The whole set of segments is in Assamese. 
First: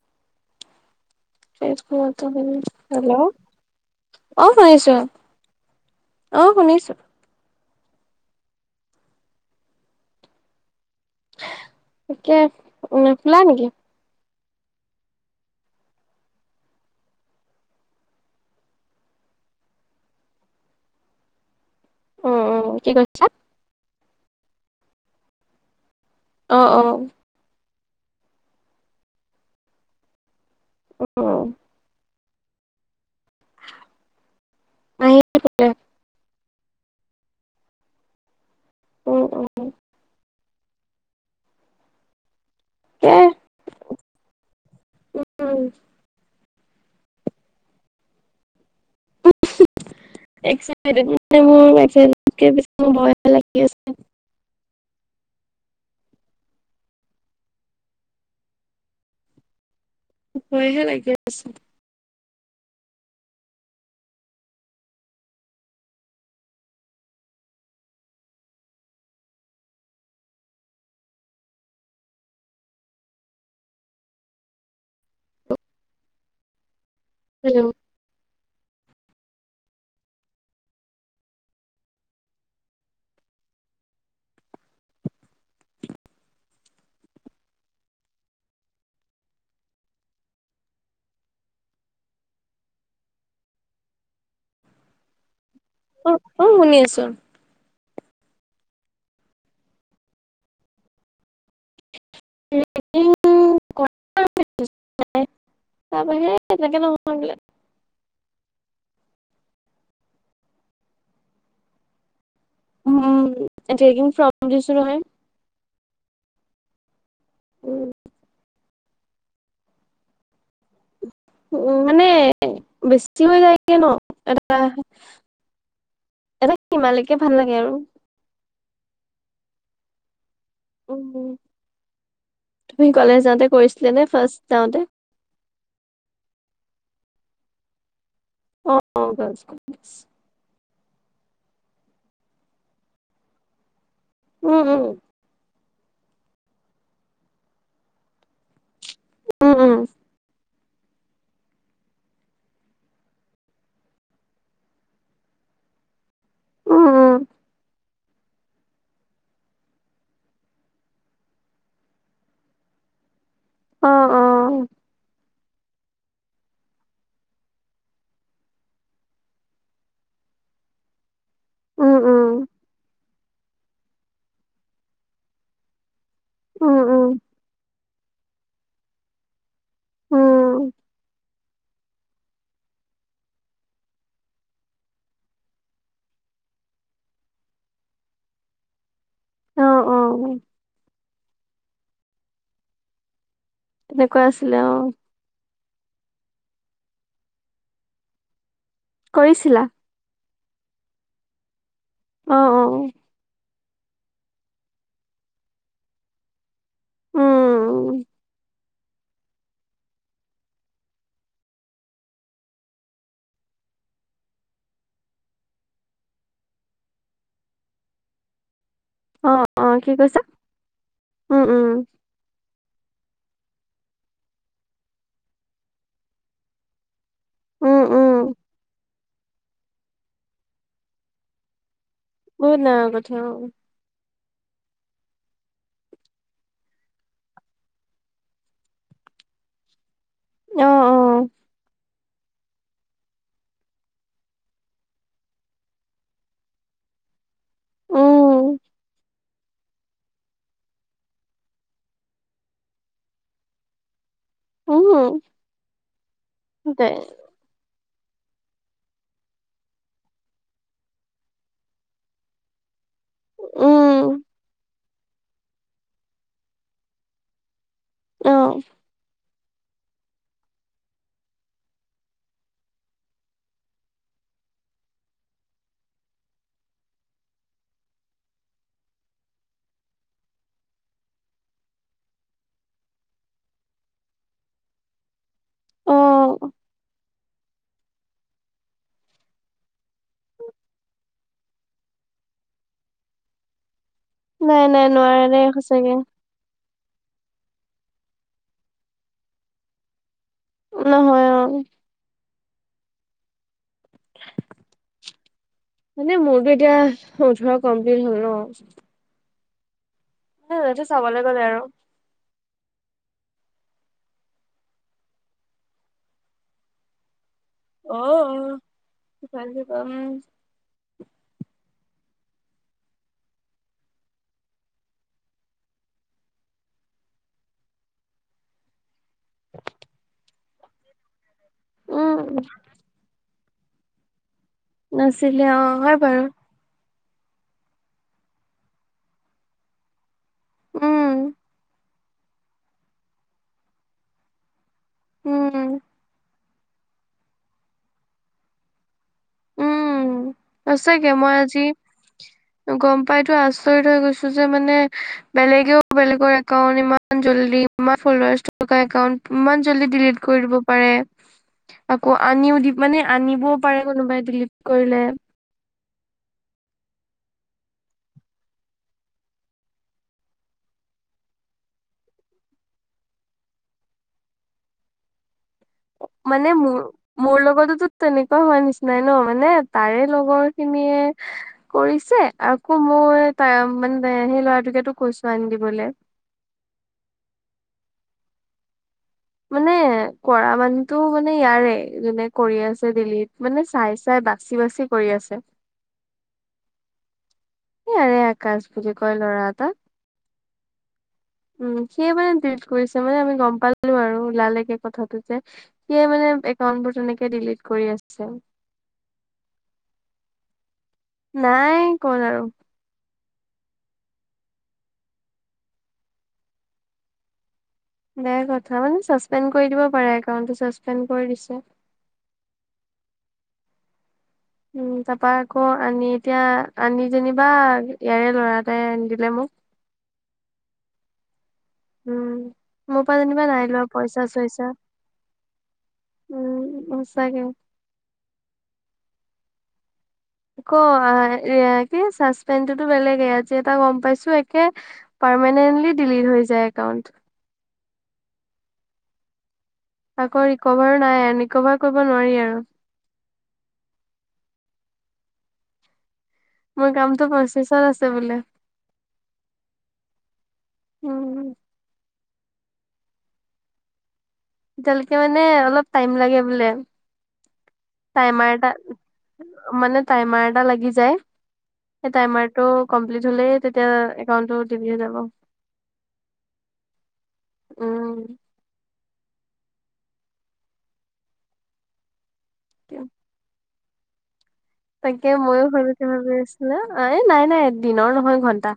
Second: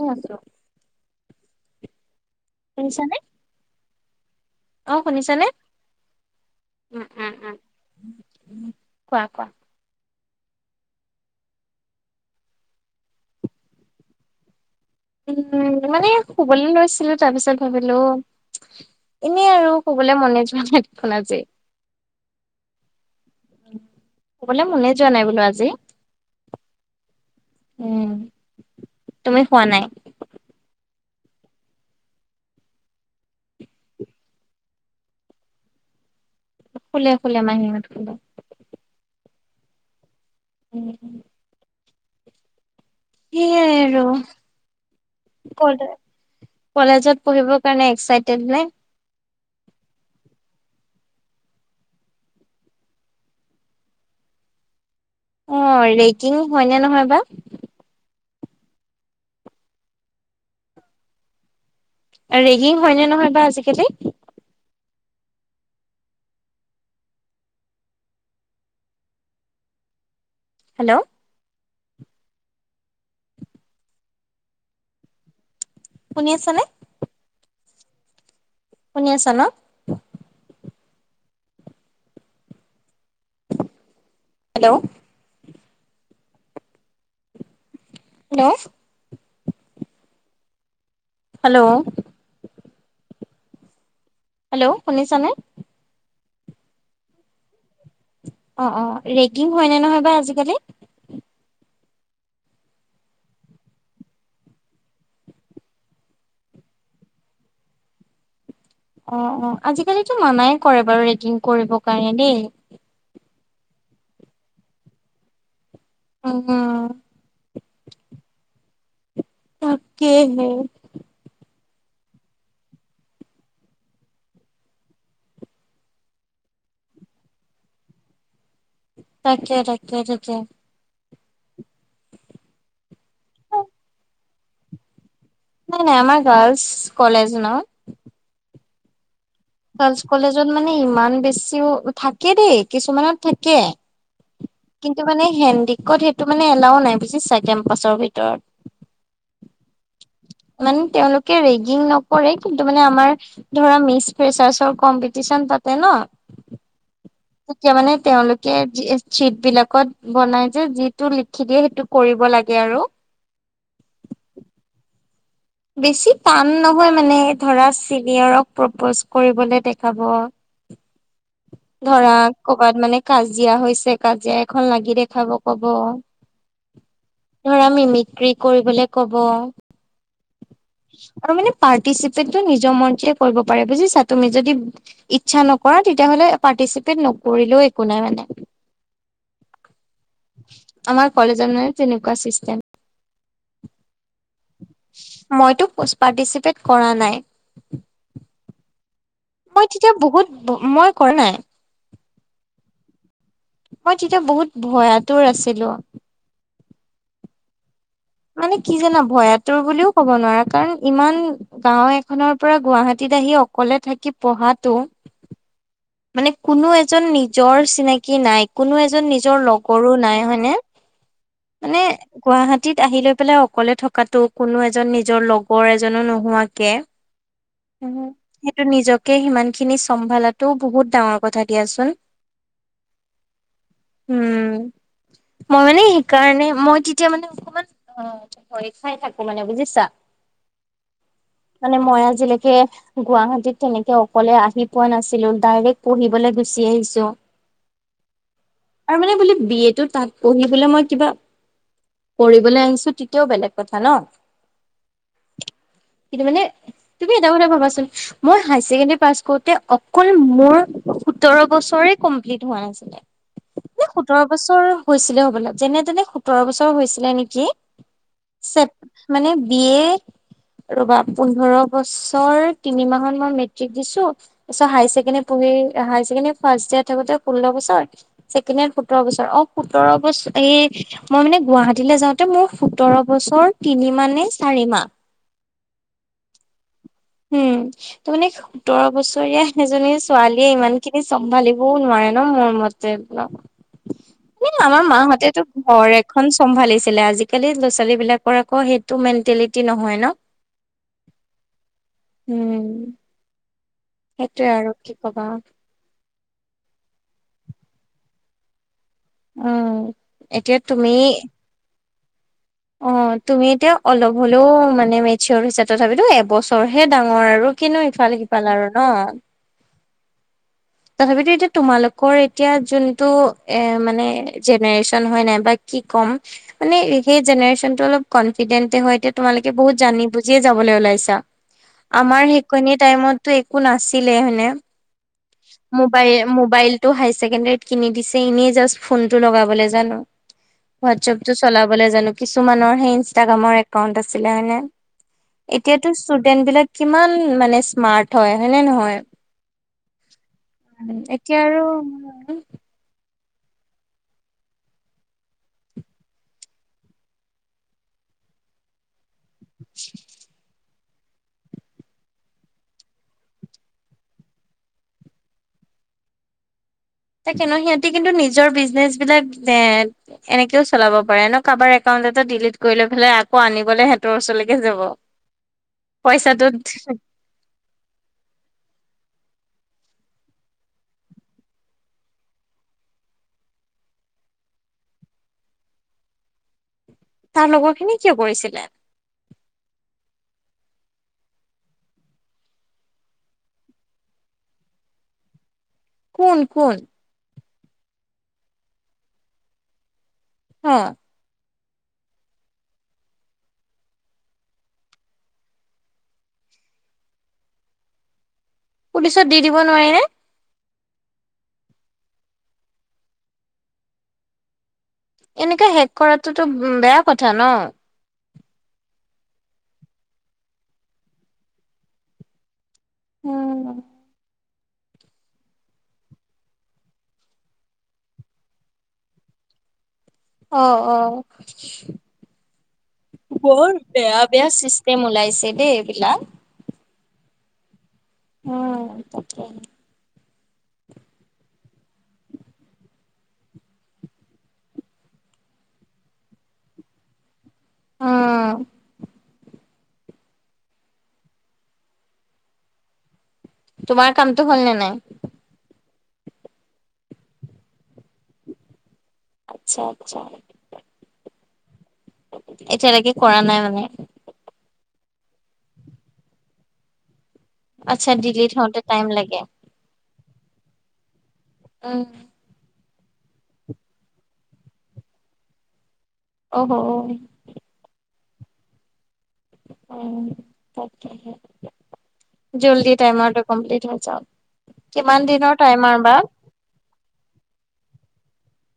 এ আছোঁ সেইটোৱে টো মেইন শুনিছা নে অহ শুনিছো অহ শুনিছো উম উম কোৱা কোৱা তাকে নুফুলা নেকি উম মানে শুবলে লৈছিলো তাৰ পিছত ভাবিলো এনেই আৰু শুবলে মনে যোৱা নাই দেখোন আজি উম উম কি কৈছা শুবলে মনে যোৱা নাই বোলো আজি অ অ উম তুমি শুৱা নাই উম মাহিয়ে শুলে শুলে শুলে মাহীহত শুলে উম উম উম এ সেয়াই আৰু উম ক তই কলেজত পঢ়িবৰ কাৰণে এক্সাইটেড নে এক্সাইদেত মোৰ এক্সাইদেতকে বেছি মোৰ ভয় লাগি আছে অ ৰেকিং হয়নে নহয় বা ভয়হে লাগি আছে ৰেগিং হয়নে নহয় বা আজিকালি হেল্ল' শুনি আছা নে হেল্ল' শুনি আছা ন হেল্ল' হেল্ল' হেল্ল' হেল্ল' শুনিছা নে অহ অহ শুনি আছো অহ অহ ৰেগিং হয় নে নহয় বা আজিকালি ৰেগিং কৰে তাৰ বাহিৰে‌ তেনেকে নহয় এইফালে অহ অহ আজিকালিতো মানাই কৰে বাৰু ৰেগিং কৰিবৰ কাৰণে দেই উম ৰেগিং ফ্ৰম শুনিছ নহয় উম কে উম তাকে হে উম মানে বেছিকে হৈ যায় গে ন এটা এটা সিমালেকে ভাল লাগে আৰু তাকে তাকে তাকে উম তুমি কলেজলে যাওঁতে কৰিছিলে নে ফাৰ্ষ্ট যাওঁতে নাই নাই আমাৰ গাৰ্লচ কলেজ ন অহ ভাল‌ আছো গাৰ্লচ কলেজত মানে ইমান বেছিও থাকে দেই কিছুমানত থাকে উম কিন্তু মানে হেণ্ডিকত সেইটো মানে এলাও নাই বুজিছা কেম্পাছৰ ভিতৰত উম উম মানে তেওঁলোকে ৰেগিং নকৰে কিন্তু মানে আমাৰ ধৰা মিচ ৰিছাৰ্চৰ কম্পিটিচন তাতে ন উম উম উম তেতিয়া মানে তেওঁলোকে কে যি চিট বিলাকত বনাই যে যিটো লিখি দিয়ে সেইটো কৰিব লাগে আৰু অহ অহ বেছি টান নহয় মানে ধৰা চিনিয়ৰক প্ৰপ'জ কৰিবলৈ দেখাব উম ধৰা উম কবাত মানে কাজিয়া হৈছে কাজিয়া এখন লাগি দেখাব কব উম উম ধৰা মিমিক্ৰি কৰিবলে কব উম আৰু মানে পাৰ্টিচিপেটটো নিজৰ মৰজি কৰিব পাৰে বুজিছা তুমি যদি ইচ্ছা নকৰা তেতিয়াহলে পাৰ্টিচিপেট নকৰিলেও একো নাই মানে অহ অহ আমাৰ কলেজত মানে তেনেকুৱা চিষ্টেম [unintelligible] তেনেকুৱা আছিলে অহ মইতো পাৰটিচিপেট কৰা নাই কৰিছিলা এ তেতিয়া বহুত মই কৰা নাই অহ অহ অহ মই তেতিয়া বহুত ভয়াতুৰ আছিলো উম উম মানে কি জানা ভয়াতুৰ বুলিও ক'ব নোৱাৰা কাৰণ ইমান গাওঁ এখনৰ পৰা, গুৱাহাটীত আহি অকলে থাকি পঢ়াতো! মানে, কোনো এজন নিজৰ চিনাকি নাই। কোনো এজন অ নিজৰ অ কি লগৰো কৈছা নাই, হয়নে? উম উম মানে, গুৱাহটীত আহি লৈ পেলাই অকলে থকাতো, কোনো এজন নিজৰ লগৰ এজনো নোহোৱাকে। উম উম সেইটো, নিজকে সিমান খিনি চম্ভালাটো বহুত ডাঙৰ কথা দিয়াচোন! বহুত ডাঙৰ কথা! অ'! উম! মই মানে সেইকাৰণে, মই তেতিয়া মানে, অকমান ভৰি খাই থাকোঁ মানে, বুজিছা! অ অ অ মানে, মই আজিলৈকে গুৱাহাটীত তেনেকে অকলে, আহি পোৱা নাছিলোঁ। ডাইৰেক্ট পঢ়িবলৈ গুচি আহিছোঁ। আৰু মানে বোলে, বি এ টো তাত পঢ়িবলে মই কিবা, পঢ়িবলৈ আনিছোঁ, তেতিয়াও বেলেগ কথা ন'! উম কিন্তু মানে, উম দে তুমি এটা কথা ভাবাচোন? মই হাইয়াৰ ছেকেণ্ডাৰী পাছ কৰোঁতে, অ মোৰ সোতৰ বছৰে, কমপ্লিট হোৱা নাছিলে। নে, সোতৰ উম বছৰ হৈছিলে হ'বলা, যেনে-তেনে সোতৰ বছৰ হৈছিলে নেকি! অ [unintelligible] মানে, বি এ ৰ'বা, পোন্ধৰ বছৰ তিনি মাহত মই মেট্ৰিক দিছোঁ। তাৰপিছত, হাইয়াৰ পঢ়ি, হাইয়াৰ ছেকেণ্ডাৰী ফাৰ্ষ্ট ইয়েৰৰত থাকোঁতে, ষোল্ল বছৰ। ছেকেণ্ড ইয়েৰত সোতৰ বছৰ। অ'! সোতৰ বছৰ এই মই মানে, গুৱাহাটীলৈ যাওঁতে, মোৰ সোতৰ বছৰ তিনি মাহ, নে চাৰি মাহ! অ'! উম! তাৰমানে, সোতৰ বছৰীয়া এজনী ছোৱালীয়ে, ইমান খিনি চম্ভালি চম্ভালিবও নোৱাৰে ন'! মোৰ মতে। এই, নাই নাই আমাৰ নোৱাৰে মাহঁতেতো দেই সঁচাকে ঘৰ এখন চম্ভালিছিলে। আজিকালি, ল'ৰা-ছোৱালী বিলাকৰ আকৌ, সেইটো মেন্টেলিটি নহয় ন'! নহয়। অ উম! সেইটোয়ে আৰু কি ক'বা! মানে, মোৰতো এতিয়া, ওঠৰ কমপ্লিট হ'ল ন'। উম! এতিয়া সিহঁতে তুমি চাবলৈ গ'লে আৰু অ'! তুমি এতিয়া, অলপ হ'লেও মানে, মেচিয়ৰ হৈছা। তথাপিতো এবছৰহে ডাঙৰ আৰু। কিনো অ অ ইফালে-সিফাল আৰু ন'! [unintelligible] তথাপিতো এতিয়া, তোমালোকৰ এতিয়া, যোনটো এ, মানে, জেনেৰেচন হয় নাই বা কি ক'ম! মানে, সেই জেনেৰেচনটো অলপ কনফিডেন্টে হয়, এতিয়া। তোমালোকে বহুত জানি বুজিয়ে যাবলৈ ওলাইছা! আমাৰ উম সেইখিনি টাইমত [unintelligible] একো নাছিলে, হয়নে! নাছিলে অ হয় মবাইল, বাৰু মোবাইলটো হাইয়াৰ ছেকেণ্ডাৰীত কিনি দিছে, এনেই জাষ্ট ফোনটো লগাবলে জানোঁ। উম হোৱাটছএপটো চলাবলে জানোঁ, কিছুমানৰ সেই, ইনষ্টাগ্ৰামৰ একাউন্ট আছিলে, হয় নে? উম এতিয়াতো, ষ্টুডেন্ট বিলাক কিমান মানে, স্মাৰ্ট হয়। হয়নে নহয়? উম সঁচাকে, মই এতিয়া আৰু আজি গম পাইতো আচৰিত হৈ গৈছোঁ! যে মানে, বেলেগেও, বেলেগৰ একাউণ্ট ইমান ইমান জল্দি, ইমান ফলোৱাৰ্চ থকা একাউণ্ট, ইমান জল্দি ডিলিট কৰি দিব পাৰে। আকৌ, আনিও দি, মানে, আনিবও পাৰে কোনোবাই ডিলিত কৰিলে। তাকে ন'! সিহঁতে কিন্তু, নিজৰ বিজনেচ বিলাক, এ, এনেকেও, চলাব পাৰে ন'! কাৰবাৰ একাউণ্ট এটা ডিলিট কৰি লৈ পেলাই। আকৌ, আনিবলে হেঁতৰ ওচৰলৈকে যাব। [inaudible] মানে পইচাটোত মো মোৰ লগতোতো তেনেকোৱা হোৱা নিচিনাই ন মানে তাৰে লগৰ খিনিয়ে কৰিছে আকৌ মই তাই মানে সেই ল'ৰাটোকেতো কৈছো আনি দিবলে তাৰ লগৰখিনি কিয় কৰিছিলে মানে [unintelligible] কৰা মানুহতো মানে ইয়াৰে যোনে কৰি আছে দিল্লীত মানে চাই চাই বাচি বাচি কৰি আছে কোন কোন ইয়াৰে আকাশ বুলি কয় ল'ৰা এটা হা উম সেয়ে মানে ডিলিট কৰিছে মানে আমি গম পালো আৰু ওলালেগে কথাটো যে সিয়ে মানে একাউণ্ট বোৰ তেনেকে ডিলিট কৰি আছে পুলিচত দি দিব নোৱাৰি নে নাই কৰা আৰু এনেকে হেক কৰাটোতো বেয়া কথা ন বেয়া কথা মানে চাচপেণ্ড কৰি দিব পাৰে একাউণ্টটো চাচপেণ্ড কৰি দিছে। উম উম তাপা আকৌ আনি এতিয়া আনি যেনিবা ইয়াৰে ল'ৰা এটাই আনি দিলে মোক অ অ উম মোৰ পৰা যেনিবা নাই বৰ লোৱা বেয়া পইচা- বেয়া চইচা চিষ্টেম ওলাইছে দেই এইবিলাক উম সঁচাকে উম তাকে ক কি চাচপেণ্ডটোতো বেলেগে আজি এটা গম পাইছো একে পাৰ্মেনেন্টলি ডিলিট হৈ যায় একাউণ্ট উম আকৌ ৰিকভাৰো নাই ৰিকভাৰ কৰিব নোৱাৰি আৰু তোমাৰ কামটো হ'ল নে নাই মোৰ কামটো প্ৰচেচিঙত আছে বোলে আচ্ছা আচ্ছা উম এতিয়ালৈকে কৰা নাই মানে এতিয়ালৈকে মানে অলপ টাইম লাগে বোলে আচ্ছা টাইমাৰ ডিলিট এটা হওঁতে টাইম লাগে মানে টাইমাৰ এটা লাগি যায় উম সেই টাইমাৰ টো কমপ্লিট হলে তেতিয়া একাউন্টটো দিল্লী যাব অহ হ উম উ তাকেহে জল্দি টাইমাৰটো কমপ্লিত হৈ যাওক কিমান দিনৰ টাইমাৰ বা হেল্ল এ নাই নাই দিনৰ নহয় ঘণ্টা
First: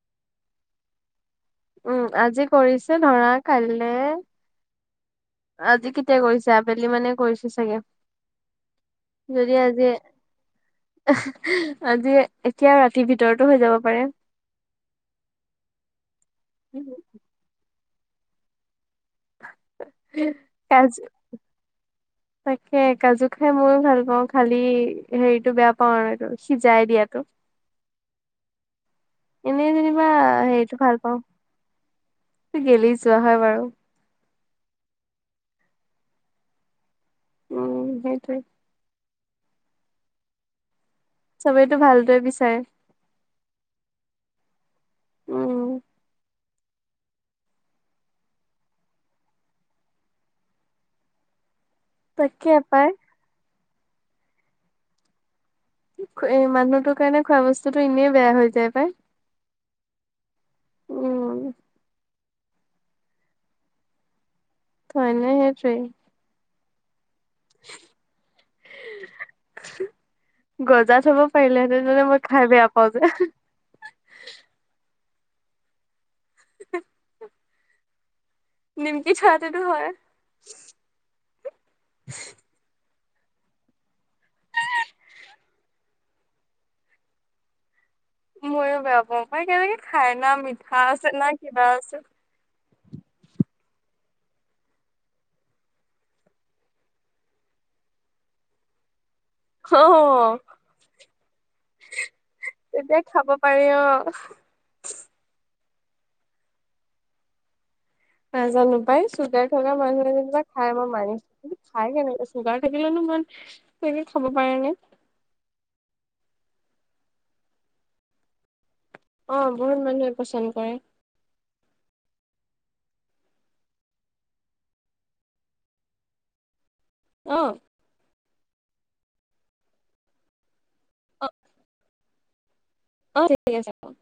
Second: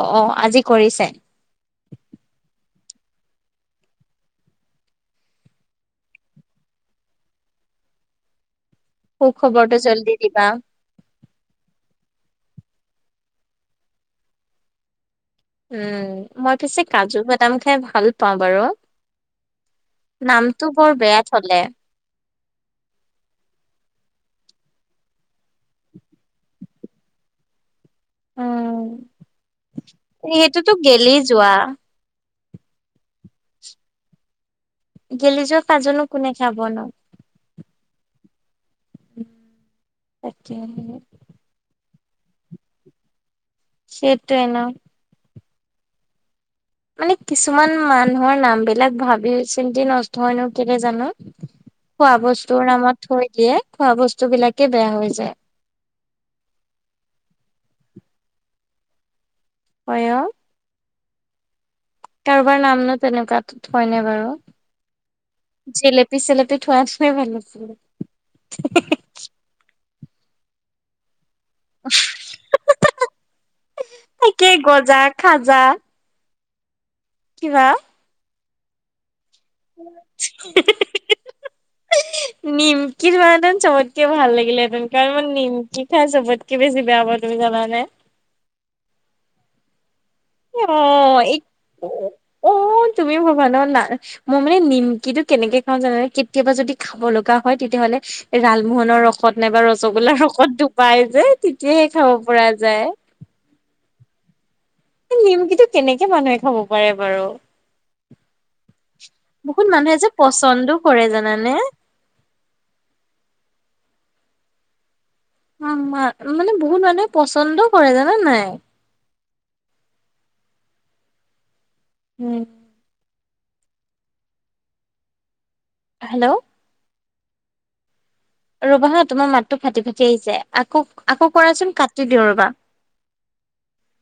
অ আজি কৰিছে উম, আজি কৰিছে ধৰা কাইলে আজি কেতিয়া কৰিছে আবেলি মানে কৰিছে চাগে। সু যদি খবৰটো আজিয়ে জল্দি দিবা এ আজিয়ে এতিয়া ৰাতিৰ ভিতৰতো হৈ যাব পাৰে। উম, মই পিছে কাজু বাদাম খাই ভাল পাও বাৰু। নামটো বৰ কাজু বেয়া থলে। তাকে কাজু খাই ময় ভাল পাওঁ খালি হেৰিতটো বেয়া পাওঁ আৰু এইটো সিজাই দিয়াতো। উম, এনেই যেনিবা সেইটোতো হেৰিটো ভাল গেলি পাওঁ যোৱা। গেলি যোৱা হয় বাৰু। গেলি যোৱা পাজনো কোনে খাব ন'। উম, সেইটোৱেই। তাকে। চবেইতো ভালটোৱে বিচাৰে। সেতাই ন'। উম মানে কিছুমান মানুহৰ নামবিলাক ভাবি চিন্তি নষ্ট হয়নো কেনে জানো। খোৱা তাকে বস্তুৰ পাই নামত থৈ দিয়ে খোৱা বস্তু বিলাকে বেয়া হৈ যায়। এ মানুহটোৰ কাৰণে খোৱা বস্তুতটো এনেই বেয়া হৈ যায় পায়। হয়য়স। উম কাৰোবাৰ নাম নো তেনেকুৱাত হয়নে বাৰু। হয় নে সেইটোৱেই। পিচলপি থোৱা নোৱে ভাল নছিলে। গজাত থব পাৰিলেহেঁতে তে মই খাই বেয়া পাও যে। তাকেই গজা খাজা [unintelligible] কিবা নিমকি চোৱাটোতো হয়। [unintelligible] উ [unintelligible] নিমকি মানেঁতেন চবতকে ভাল লাগিলেঁতেন কাৰণ মই নিমকি খাই চবতকে কি বেছি বেয়া পাওঁ তুমি জাননে। ময়ো বেয়া পাওঁ মই কেনেকে খাই না মিঠা আছে অ' না এই কিবা আছে। অ' তুমি ভবানৰ না মই মানে নিমকিটো কেনেকে খাও জানো কেতিয়াবা যদি খাব লগা হয় তেতিয়াহ'লে লালমোহনৰ ৰসত নাইবা অ ৰসগোল্লাৰ ৰসত ধুপাই যে তেতিয়াহে খাব পৰা যায়। তেতিয়া খাব পাৰি অ',। নিমকিতো কেনেকে মানুহে খাব পাৰে বাৰু। নাজানো পাই চুগাৰ বহুত থকা মানুহে যে মানুহ এজনিবা পচন্দো খাই মই কৰে মানিছো জানানে কিন্তু খাই কেনেকুৱৈ চুগাৰ থাকিলেনো ইমান তেনে খাব পাৰে নে। মানে বহুত মানুহে পচন্দ কৰে জানা নাই। অ' বহুত মানুহে পচন্দ কৰে। উম',। হেল্ল'? আহ! ৰবা হা তোমাৰ মাতটো ফাটি ফাটি আহিছে আকৌ আকৌ অ' কৰাচোন কাটি দিওঁ ৰবা। অ' যাব।